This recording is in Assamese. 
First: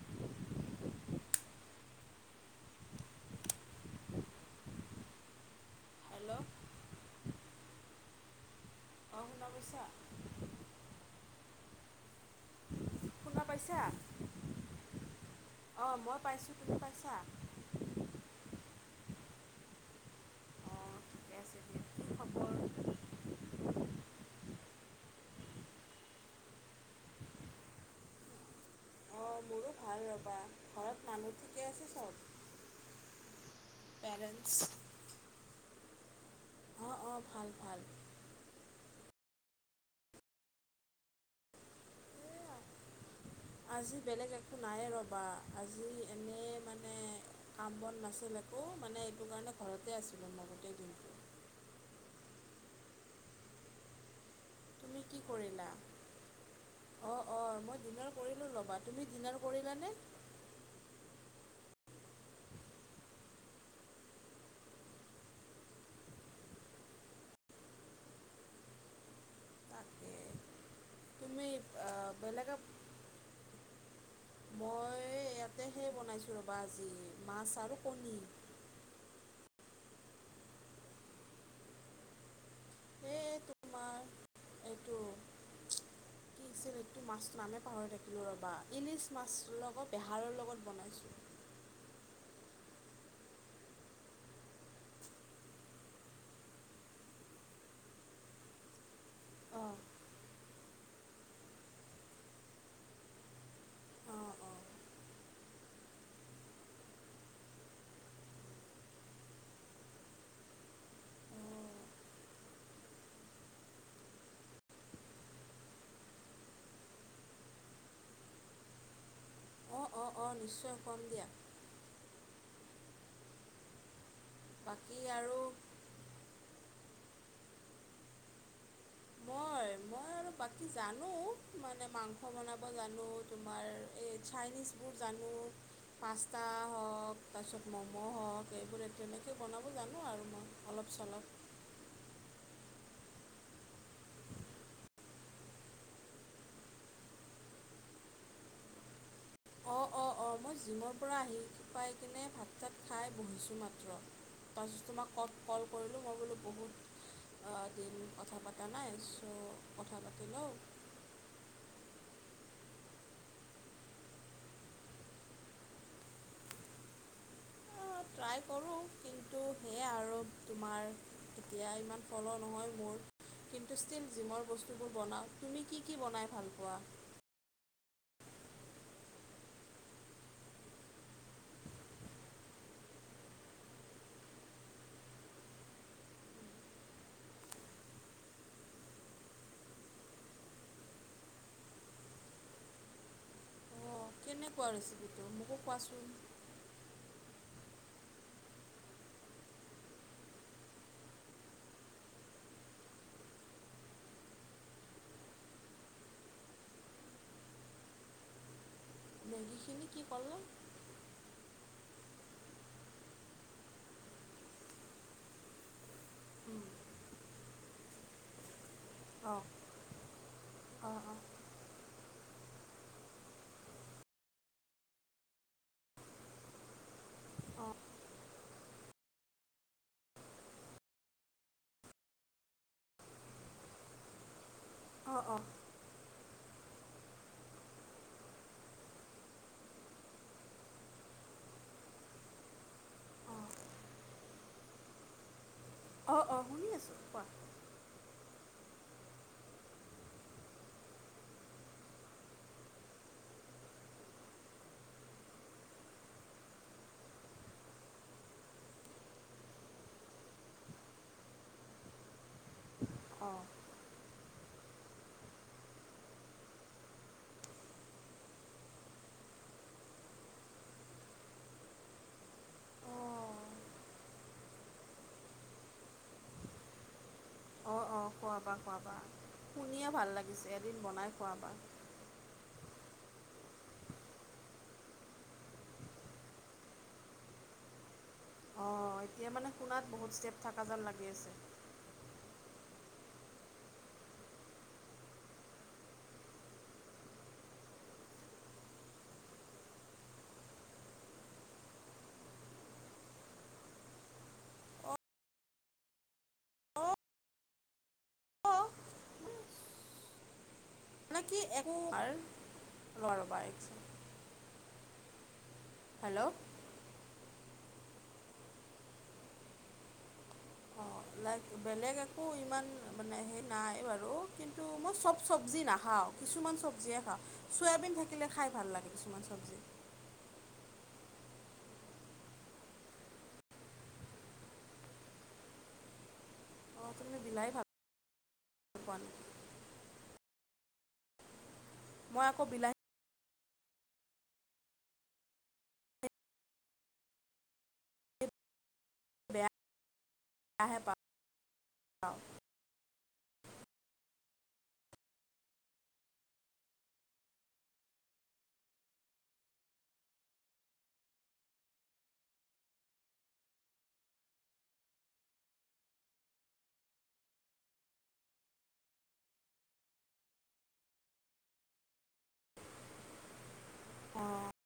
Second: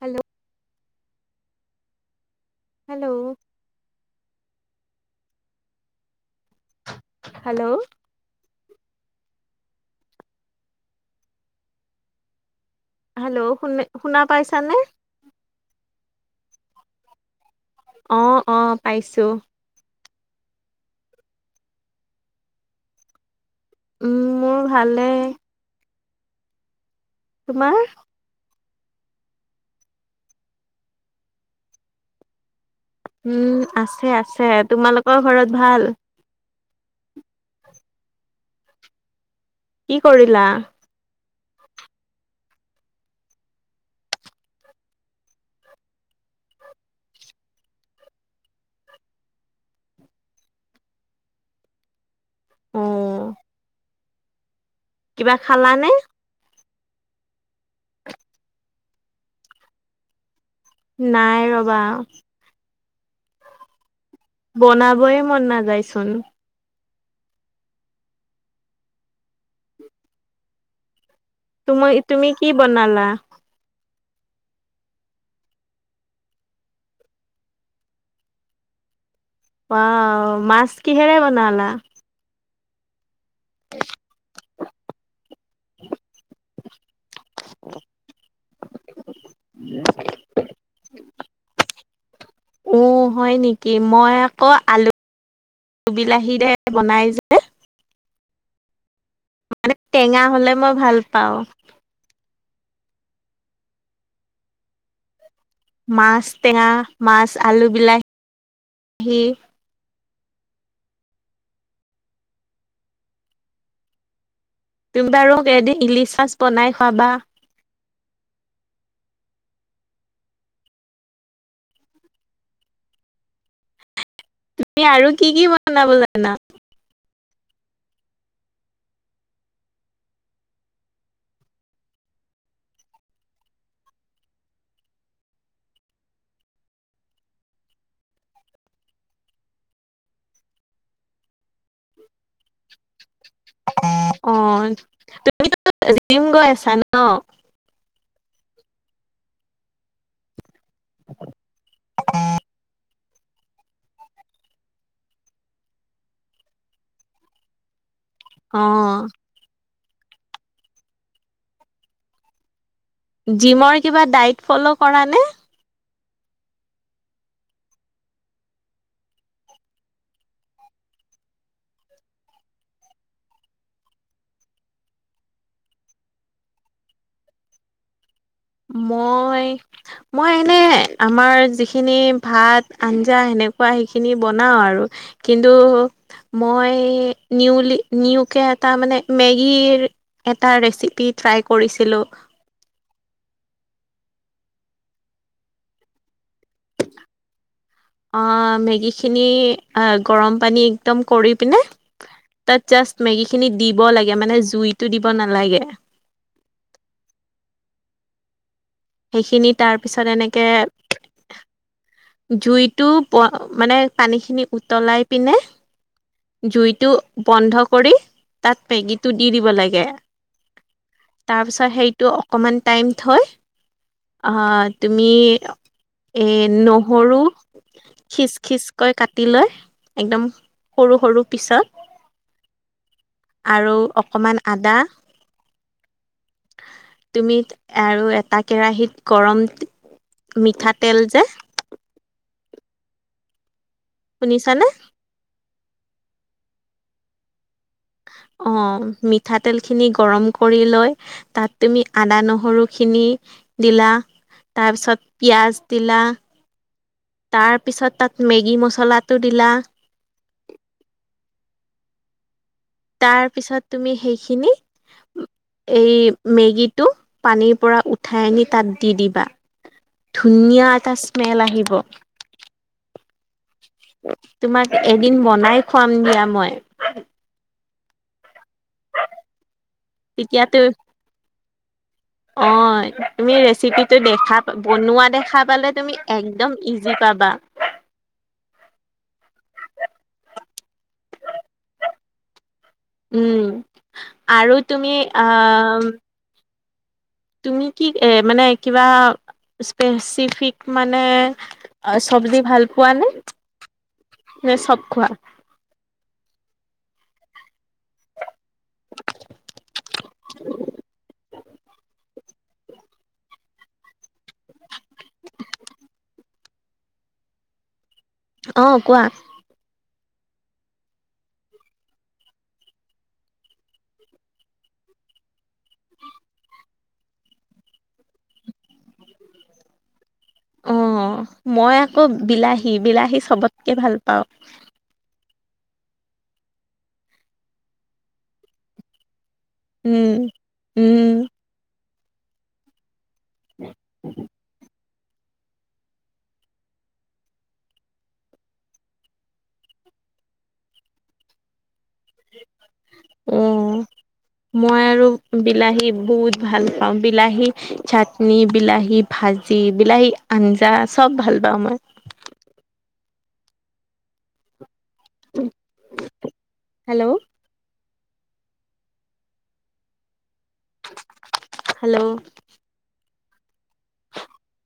হেল্ল' হেল্ল' হেল্ল' হেল্ল' অ শুনা পাইছা। শুনা হেল্ল' পাইছা শুনে শুনা পাইছানে? অ মই পাইছো। তুমি পাইছা? অ অ পাইছো। অঁ ঠিকে আছে খবৰ। মোৰ ভালে। তোমাৰ? অ মোৰো ভাল ৰ'বা। ঘৰত মানুহ ঠিকে আছে চব? উম আছে আছে। তোমালোকৰ ঘৰত ভাল? অ অ ভাল ভাল। কি কৰিলা? এইয়া আজি বেলেগ একো নাই ৰ'বা আজি এনেই মানে কাম বন নাছিল একো মানে এইটো কাৰণে ঘৰতে আছিলো মই গোটেই দিনটো। ওম। তুমি কি কৰিলা? খালানে? অ অ মই ডিনাৰ কৰিলোঁ ল'বা। তুমি ডিনাৰ কৰিলানে? নাই ৰ'বা। বনাবয়ে মন নাযায়চোন। তাকে তুমি আ তুমি কি বেলেগক বনালা? মই ইয়াতে সে বনাইছোঁ ৰ'বা আজি মাছ আৰু কণী। ৱাও মাছ কিহেৰে বনালা? হে তোমাৰ এইটো কি আছিল টো মাছ নামে পাহৰি থাকিলো ৰ'বা ইলিছ মাছ লগত বেহাৰৰ লগত বনাইছো। উ হয় নেকি মই আকৌ আলু বিলাহীৰে বনাই জা- অঁ মানে টেঙা হ'লে মই ভাল পাওঁ। অঁ অঁ মাছ টেঙা, মাছ আলু বিলা হী তুমি বাৰু এদিন ইলিচ মাছ বনাই খোৱাবা। অ অ অ নিশ্চয় খোৱাম দিয়া। তুমি আৰু কি কি বনাবলে আনা? মই মই আৰু বাকী জানোঁ মানে মাংস বনাব জানোঁ। তোমাৰ এই চাইনিজবোৰ জানোঁ। পাস্তা হওঁক তাৰপিছত ম'ম' হওঁক এইবোৰ তেনেকৈ বনাব জানো আৰু মই। অলপ চলপ [inaudible] অ তুমিতো জিম গৈ আছা ন। অ অ অ মই জিমৰ পৰা আহি পাই কিনে ভাত চাত খাই বহিছোঁ মাত্ৰ তাৰপিছত তোমাক কল কল কৰিলোঁ মই বোলো। বহুত দিন কথা পতা নাই অ', চ' কথা পাতি লওঁ। জিমৰ কিবা ডাইট ফ'ল' কৰা নে। ট্ৰাই কৰোঁ কিন্তু সেয়াই আৰু তোমাৰ এতিয়া ইমান ফ'ল' নহয় মোৰ- কিন্তু ষ্টীল জিমৰ বস্তুবোৰ বনাওঁ তুমি কি কি বনাই ভাল পোৱা। মই মই এনে আমাৰ যিখিনি ভাত, আঞ্জা, সেনেকুৱা সেইখিনি বনাওঁ। আৰু কিন্তু মই নিউলি নিউকে এটা মানে মেগীৰ- এটা ৰেচিপি ট্ৰাই কৰিছিলোঁ। অঁ কেনেকুৱা ৰেচিপিটো মোকো কোৱাচোন। অঁ মেগীখিনি এই গৰম পানী একদম কৰি পিনে। তাত জাষ্ট মেগী খিনি দিব লাগে মানে জুইতটো দিব নালাগে। সেইখিনি মেগীখিনি কি তাৰপিছত ক'লা এনেকে- জুইটো মানে পানীখিনি উতলাই পিনে উম, জুইটো। বন্ধ কৰি তাত মেগীটো দি অঁ দিব লাগে অঁ তাৰপিছত সেইটো অকণমান টাইম থয় তুমি এই ন সৰু অঁ অঁ খিচ-খিচকৈ কাটি লয় একদম সৰু সৰু পিছত আৰু অকণমান আদা অ', অ' [inaudible] তুমিত আৰু এটা কেৰাহীত গৰম মিঠাতেল যে অঁ শুনিছানে? অ অ শুনি আছোঁ কোৱা? অঁ মিঠাতেলখিনি গৰম কৰি লৈ। তাত তুমি আদা নহৰু খিনি দিলা। তাৰপিছত পিয়াঁজ, দিলা। তাৰপিছত তাত মেগী, মছলাটো দিলা। তাৰ অঁ পিছত তুমি সেইখিনি এই মেগীটো পানীৰ পৰা উঠাই আনি তাত দি দিবা। ধুনীয়া এটা স্মেল আহিব। অ', তোমাক এদিন বনাই খুৱাম দিয়া মই। অ', অ' খোৱাবা-খোৱাবা শুনিয়ে ভাল লাগিছে তেতিয়াতো এদিন বনাই খোৱাবা। অ, 'তুমি ৰেচিপিটো দেখা বনোৱা দেখা পালে তুমি একদম ইজি পাবা। অ'এতিয়া মানে শুনাত বহুত ষ্টেপ থকা যেন লাগি আছে। উম, আৰু তুমি আ তুমি'কি এ মানে কিবা স্পেচিফিক মানে আৰু চজ্বি ভাল পোৱা ন, নে চব খোৱা? অঁ অঁ মানে [inaudible] কি একো একবাৰ লোৱাৰবা একচোন। হেল্ল' অ', কোৱা? অ', লাইক বেলেগ একো ইমান মানে সেই নাই বাৰু কিন্তু মই চব চবজি নাখাওঁ। কিছুমান চব্জিয়ে খাওঁ, চয়াবিন থাকিলে খাই ভাল লাগে কিছুমান চব্জি। অ', মই আকৌ বিলাহী বিলাহী চবতকে ভাল পাওঁ। অ', তুমি বিলাহ ভাল পোৱা উম, উম। মই আকৌ বিলাহী [inaudible] আহে পাওঁ [unintelligible] উম। মই আৰু বিলাহী বহুত ভাল পাওঁ বিলাহী চাটনি, বিলাহী ভাজি, বিলাহী আঞ্জা, চব ভাল পাওঁ মই। হেল্ল'? হেল্ল'? অ'।